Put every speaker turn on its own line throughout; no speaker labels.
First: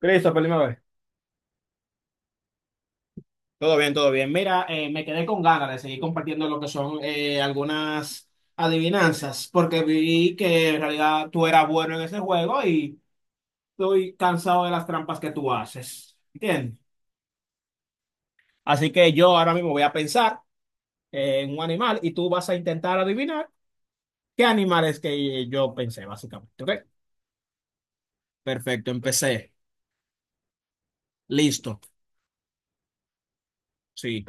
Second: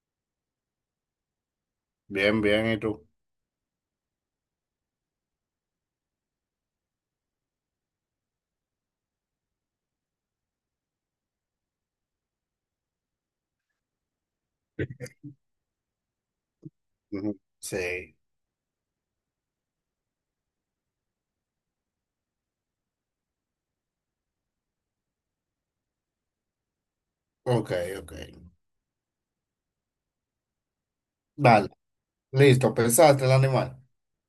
Christopher, dime a ver.
Bien, bien, ¿y tú?
Todo bien, todo bien. Mira, me quedé con ganas de seguir compartiendo lo que son algunas adivinanzas, porque vi que en realidad tú eras bueno en ese juego y estoy cansado de las trampas que tú haces. ¿Entiendes?
Ujú. Sí,
Así que yo ahora mismo voy a pensar en un animal y tú vas a intentar adivinar qué animal es que yo pensé, básicamente. ¿Ok?
ok, ok.
Perfecto, empecé.
Vale,
Listo.
listo, pensaste el animal.
Sí.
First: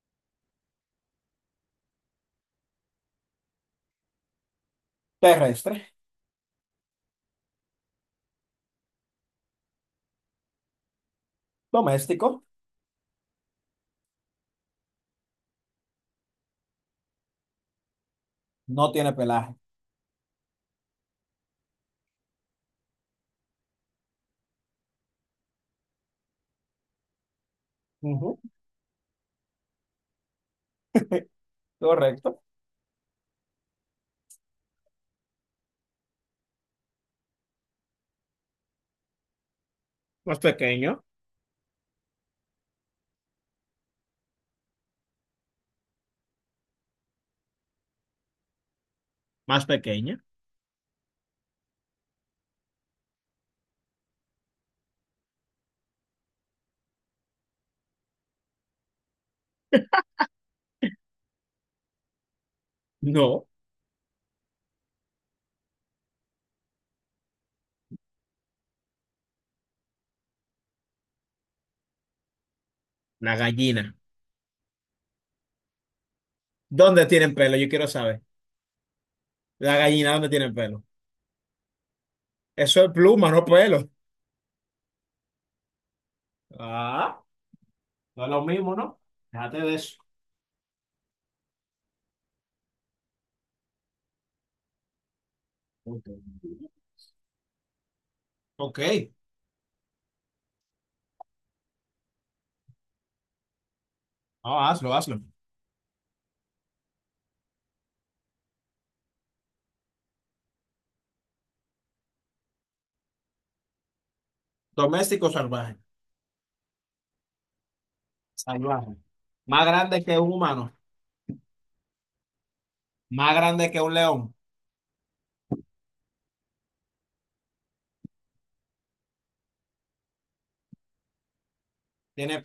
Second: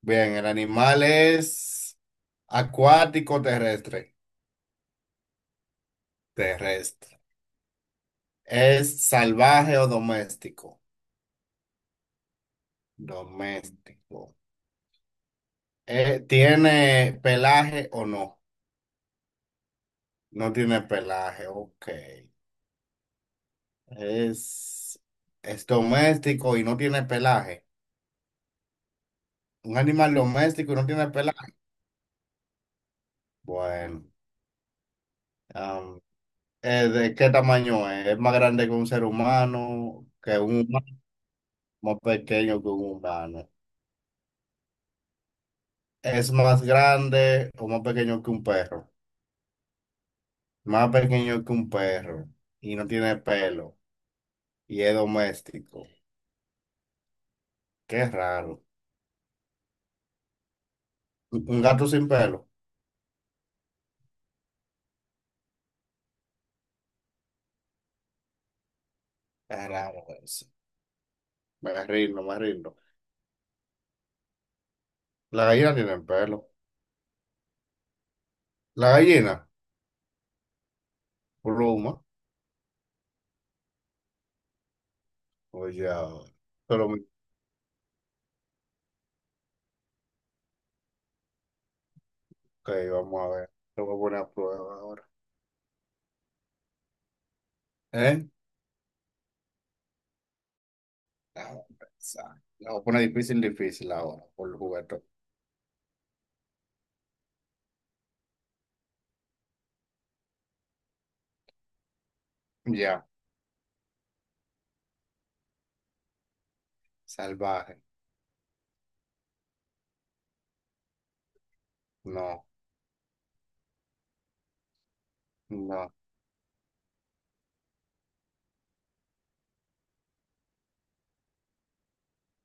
Bien, el animal es acuático terrestre.
Terrestre,
Terrestre. ¿Es salvaje o doméstico?
doméstico,
Doméstico. ¿Tiene pelaje o no?
no tiene pelaje.
No tiene pelaje, ok. Es, es doméstico y no tiene pelaje.
Ujú.
Un animal doméstico y no tiene pelaje.
Correcto.
Bueno. ¿De qué tamaño es? ¿Es más grande que un ser humano,
Más
que un humano,
pequeño.
más pequeño que un humano? ¿Es más grande o más pequeño que un perro?
Más pequeña.
Más pequeño que un perro y no tiene pelo y es doméstico. Qué raro. ¿Un gato sin pelo?
No,
Es raro eso. Me rindo, me rindo.
la gallina.
La gallina tiene pelo.
¿Dónde tienen pelo? Yo quiero saber.
La gallina,
La gallina, ¿dónde tienen pelo?
pluma.
Eso es pluma, no pelo.
Oye, ahora. Pero, ok,
Ah, no es lo mismo, ¿no? Déjate de eso.
vamos a ver. Lo voy a poner a prueba ahora.
Ok.
¿Eh?
Ok.
Ah, esa. La voy a poner difícil, difícil ahora, por el
No, hazlo,
juguete.
hazlo.
Ya,
Doméstico salvaje.
salvaje.
Salvaje. Más grande que un humano.
No,
Más grande que un león.
no,
¿Tiene,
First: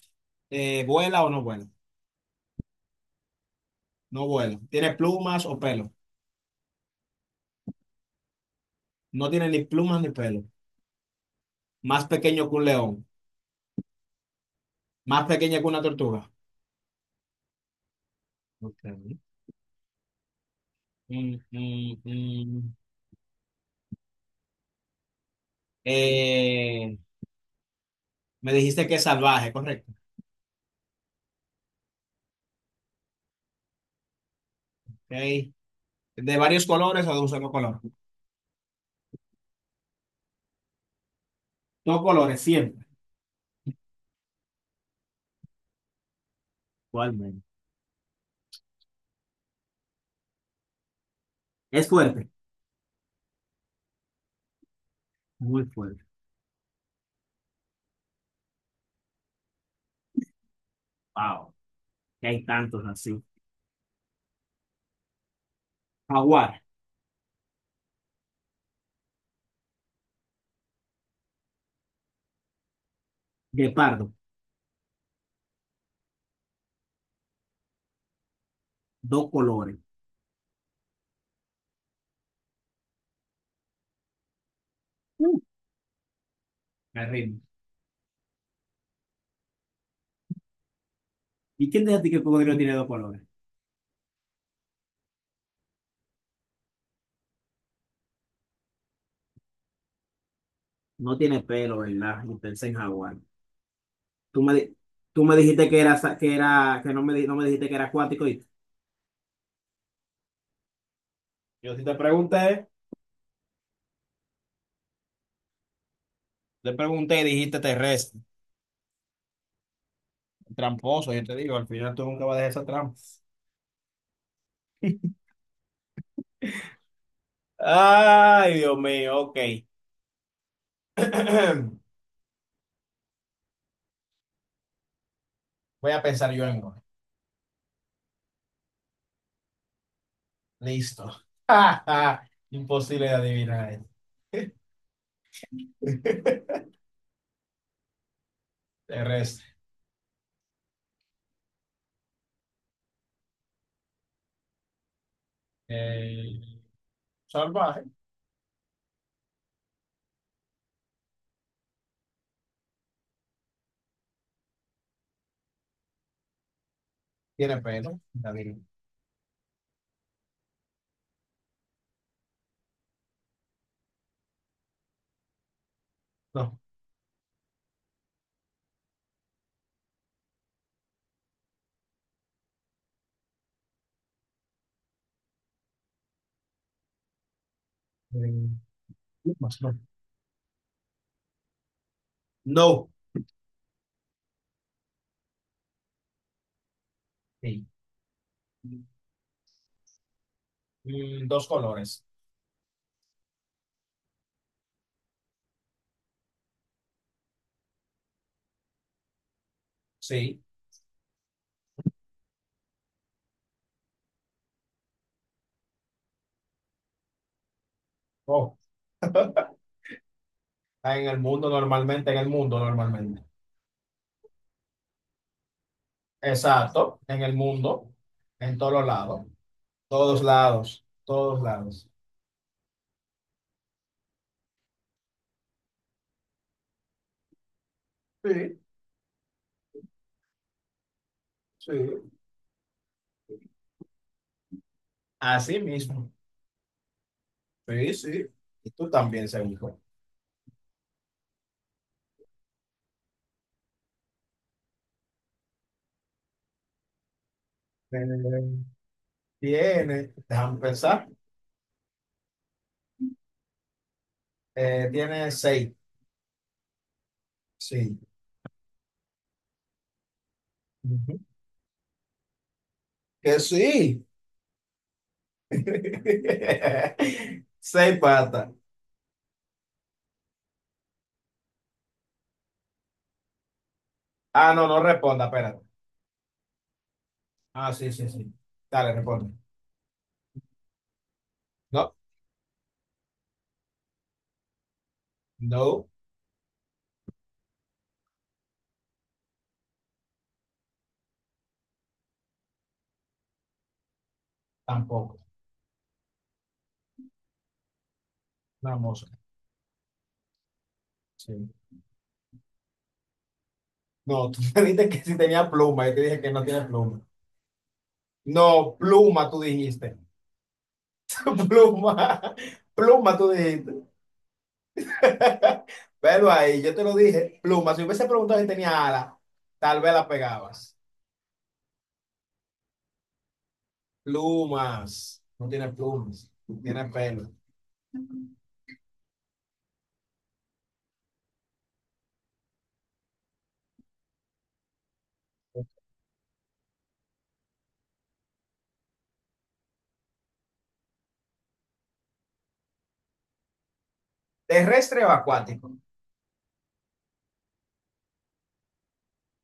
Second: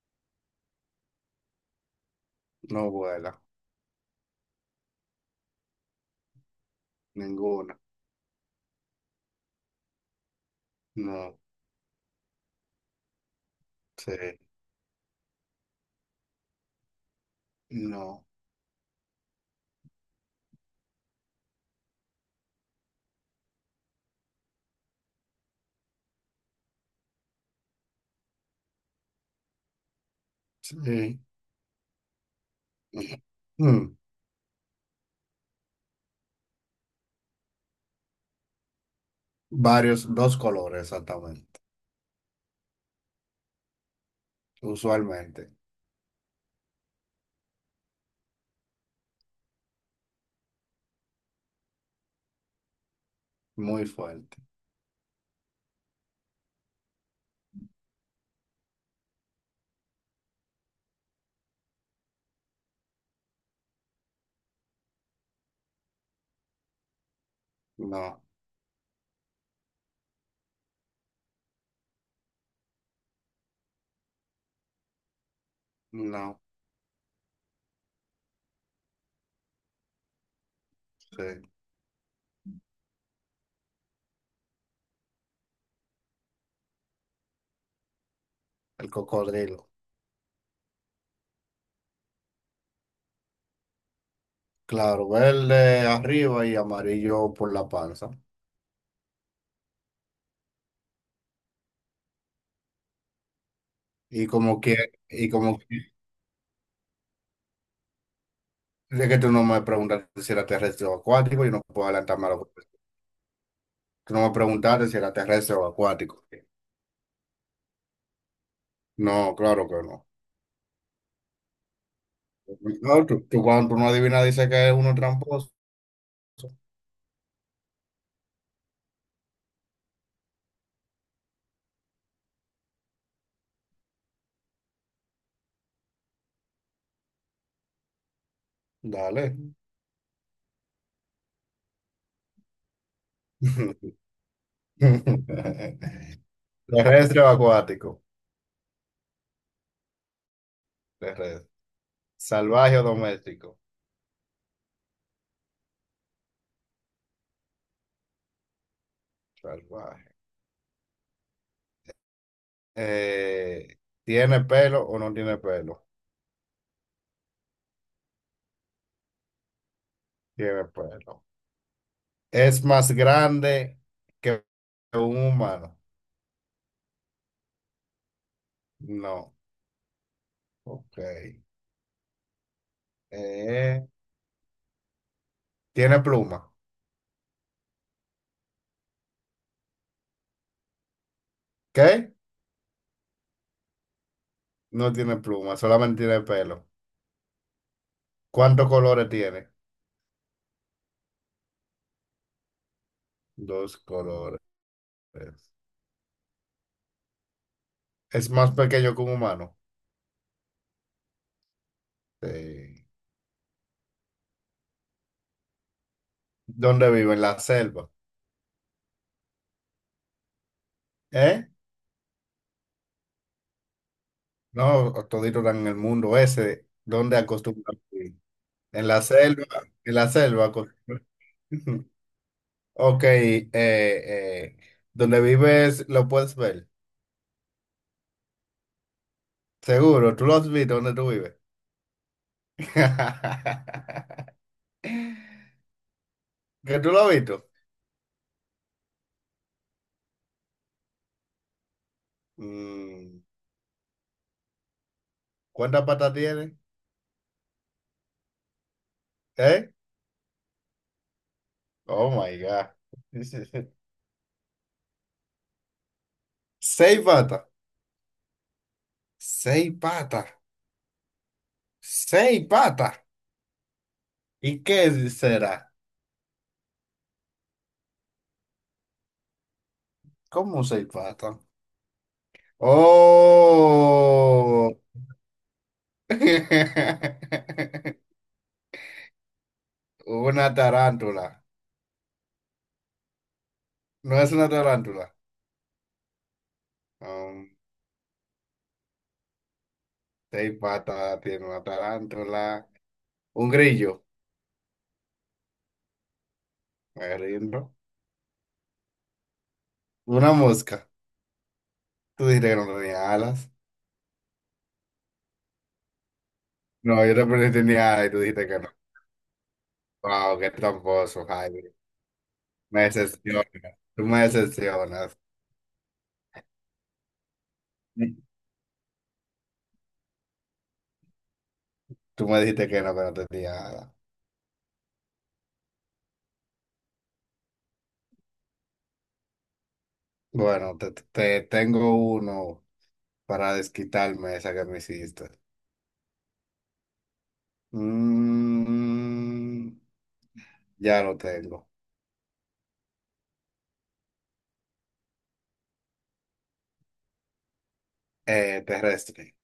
vuela o no vuela?
no vuela.
No vuela. ¿Tiene plumas o pelo?
Ninguna.
No tiene ni plumas ni pelo.
No,
Más pequeño que un león.
sí,
Más pequeña que una tortuga.
no,
Ok. Mm, mm, mm. Eh, Me dijiste que es salvaje, correcto.
sí. Mm,
Ok. De varios colores o de un solo color.
varios, dos colores exactamente.
Dos colores siempre.
Usualmente.
Igualmente. Es fuerte.
Muy fuerte.
Muy fuerte. Wow. Que hay tantos así. Jaguar,
No,
guepardo,
no,
dos colores.
sí.
Mm, Me rindo.
El cocodrilo.
¿Y quién dice a ti que el cocodrilo tiene dos colores?
Claro, verde arriba y amarillo por la panza.
No tiene pelo, ¿verdad? Y pensé en jaguar.
Y
Tú me,
como que,
di- Tú
y
me
como que,
dijiste que era, que era, que no me, di- no me dijiste que era acuático. ¿Y?
es que tú no me preguntas si era terrestre o acuático, y no
Yo sí
puedo adelantarme a lo que Tú no me preguntaste si era terrestre o acuático.
te pregunté y dijiste terrestre,
No, claro que no.
tramposo. Yo te digo, al final tú nunca vas a dejar esa trampa.
No, tú cuando tú no adivinas dices que es uno tramposo.
Ay, Dios mío, ok. Voy a pensar yo en uno.
Dale.
Listo. Imposible de adivinar esto.
Terrestre o acuático.
Terrestre.
Terrestre. Salvaje o doméstico.
Eh, salvaje.
Salvaje. Eh, ¿Tiene pelo o no tiene pelo?
Tiene pelo. David.
Tiene pelo. ¿Es más grande que un humano?
No.
No. Ok. Eh, ¿Tiene pluma?
Eh, plumas, no.
¿Qué?
No.
No tiene pluma, solamente tiene pelo.
Sí.
¿Cuántos colores tiene?
Dos colores.
Dos colores. Es más pequeño que un humano.
Sí.
Sí. ¿Dónde vive? En la selva.
Oh. Está en el
¿Eh?
mundo normalmente, en el mundo normalmente.
No, todito están en el mundo ese.
Exacto,
¿Dónde
en el
acostumbran
mundo,
vivir?
en todos
En la
lados,
selva. En la
todos
selva
lados,
acostumbran.
todos lados.
Ok. ¿Dónde vives? Lo puedes ver.
Sí,
Seguro. ¿Tú lo has visto? ¿Dónde tú vives?
sí. Así mismo.
¿Que tú lo has visto?
Sí, sí. Y tú también, seguro.
Mm, ¿cuántas patas tiene?
Eh,
¿Eh?
tiene, déjame pensar,
Oh my God.
tiene seis.
Seis patas.
Sí.
Seis patas.
Ujú.
Seis patas.
Que sí.
¿Y qué será?
Seis patas.
¿Cómo seis patas?
Ah, no,
Oh.
no responda, espérate. Ah, sí, sí, sí. Dale, responde.
Una tarántula.
No,
No es una tarántula.
no,
Um, seis patas tiene una tarántula. Un grillo.
tampoco.
Me rindo.
Una mosca.
Una mosca.
Sí.
Tú dijiste que no tenía alas.
No, tú me dijiste que sí tenía pluma. Yo te dije que no tiene
No,
pluma.
yo te pregunté si tenía alas y tú dijiste que no.
No, pluma, tú dijiste.
Wow, qué tramposo, Jaime.
Pluma.
Me
Pluma, tú
decepcionas.
dijiste.
Tú me decepcionas.
Pero ahí, yo te lo dije, plumas. Si hubiese preguntado si tenía alas, tal vez la pegabas.
Tú me dijiste que no te tenía nada.
Plumas. No tiene plumas, tiene pelo.
Bueno, te tengo uno para desquitarme esa que me hiciste. Mm, ya lo tengo.
Terrestre o acuático.
Terrestre.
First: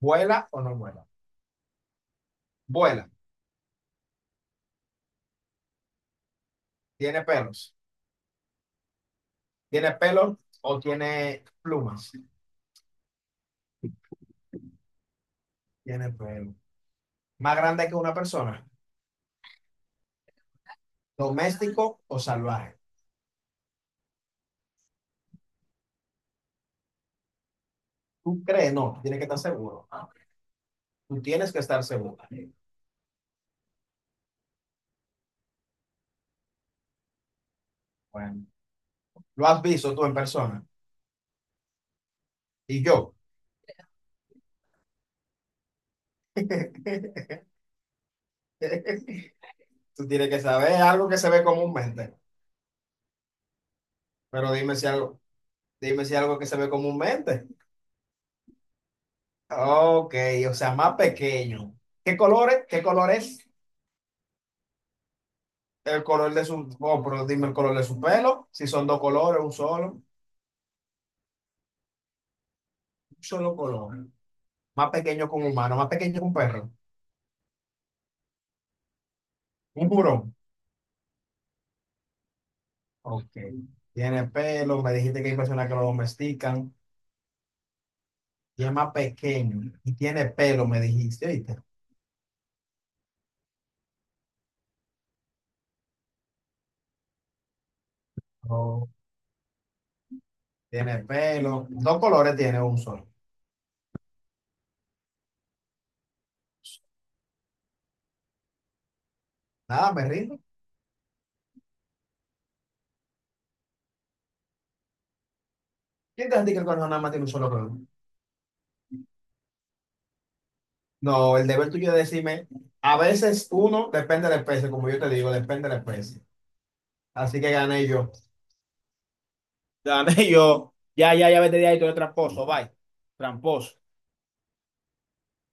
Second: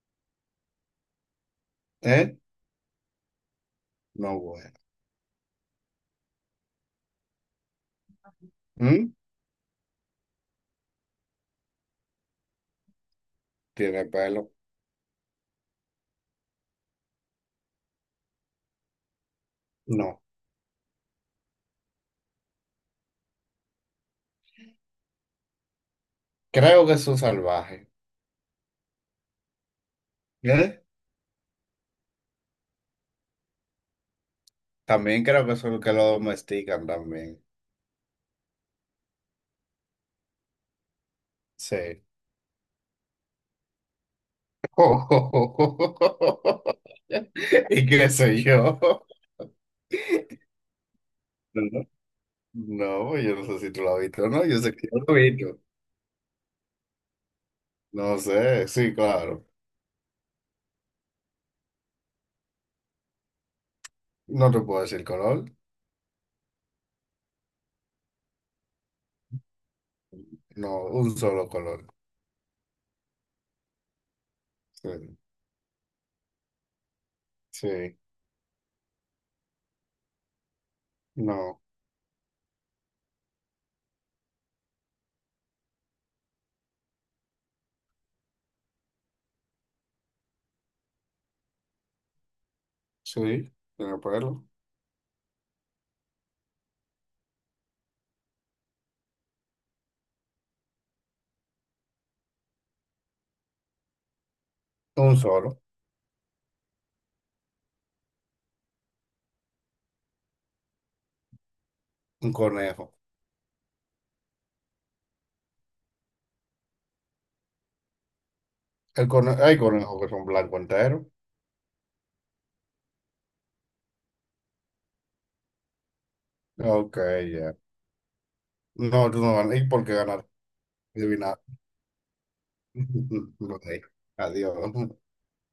¿Vuela o no vuela?
¿Eh?
Vuela.
No bueno.
Tiene pelos.
¿Mm?
¿Tiene pelo o tiene plumas?
¿Tiene pelo?
Tiene pelo. Más grande que una persona.
No.
¿Doméstico o salvaje?
Creo que es un salvaje.
¿Tú crees? No, tú tienes que estar seguro.
¿Eh?
Tú tienes que estar seguro.
También creo que son los que lo domestican también.
Bueno, lo has visto tú en persona.
Sí.
Y yo.
¿Y qué sé yo?
Tú tienes que saber algo que se ve
No,
comúnmente.
no, yo no sé si tú lo has visto o no,
Pero
yo sé que yo lo he visto.
dime si algo que se ve comúnmente.
No sé, sí, claro.
Ok, o sea, más pequeño. ¿Qué colores? ¿Qué color es?
No te puedo decir color,
El color de su, oh, pero dime el color de su pelo. Si son dos colores, un
no, un solo color.
solo color. Más
Sí,
pequeño que un humano, más pequeño que un perro.
sí,
Un burón.
no,
Ok. Tiene pelo, me dijiste que hay personas que lo domestican. Y es más pequeño. Y tiene pelo, me dijiste, ¿oíste?
sí, tiene pelo.
Oh, tiene pelo. Dos colores tiene un solo.
Un solo,
Nada, me rindo.
un conejo.
¿Quién te dice que el conejo nada más tiene un solo cuerno?
El cone hay conejos que son blanco entero.
No, el deber tuyo es decirme, a veces uno depende de la especie, como yo te digo, depende de la especie.
Ok,
Así que
ya.
gané yo.
No, tú no ganas. ¿Y por qué ganar?
Gané yo. Ya, ya,
Adivinar.
ya vete de ahí, tú eres tramposo, bye.
Ok,
Tramposo.
adiós.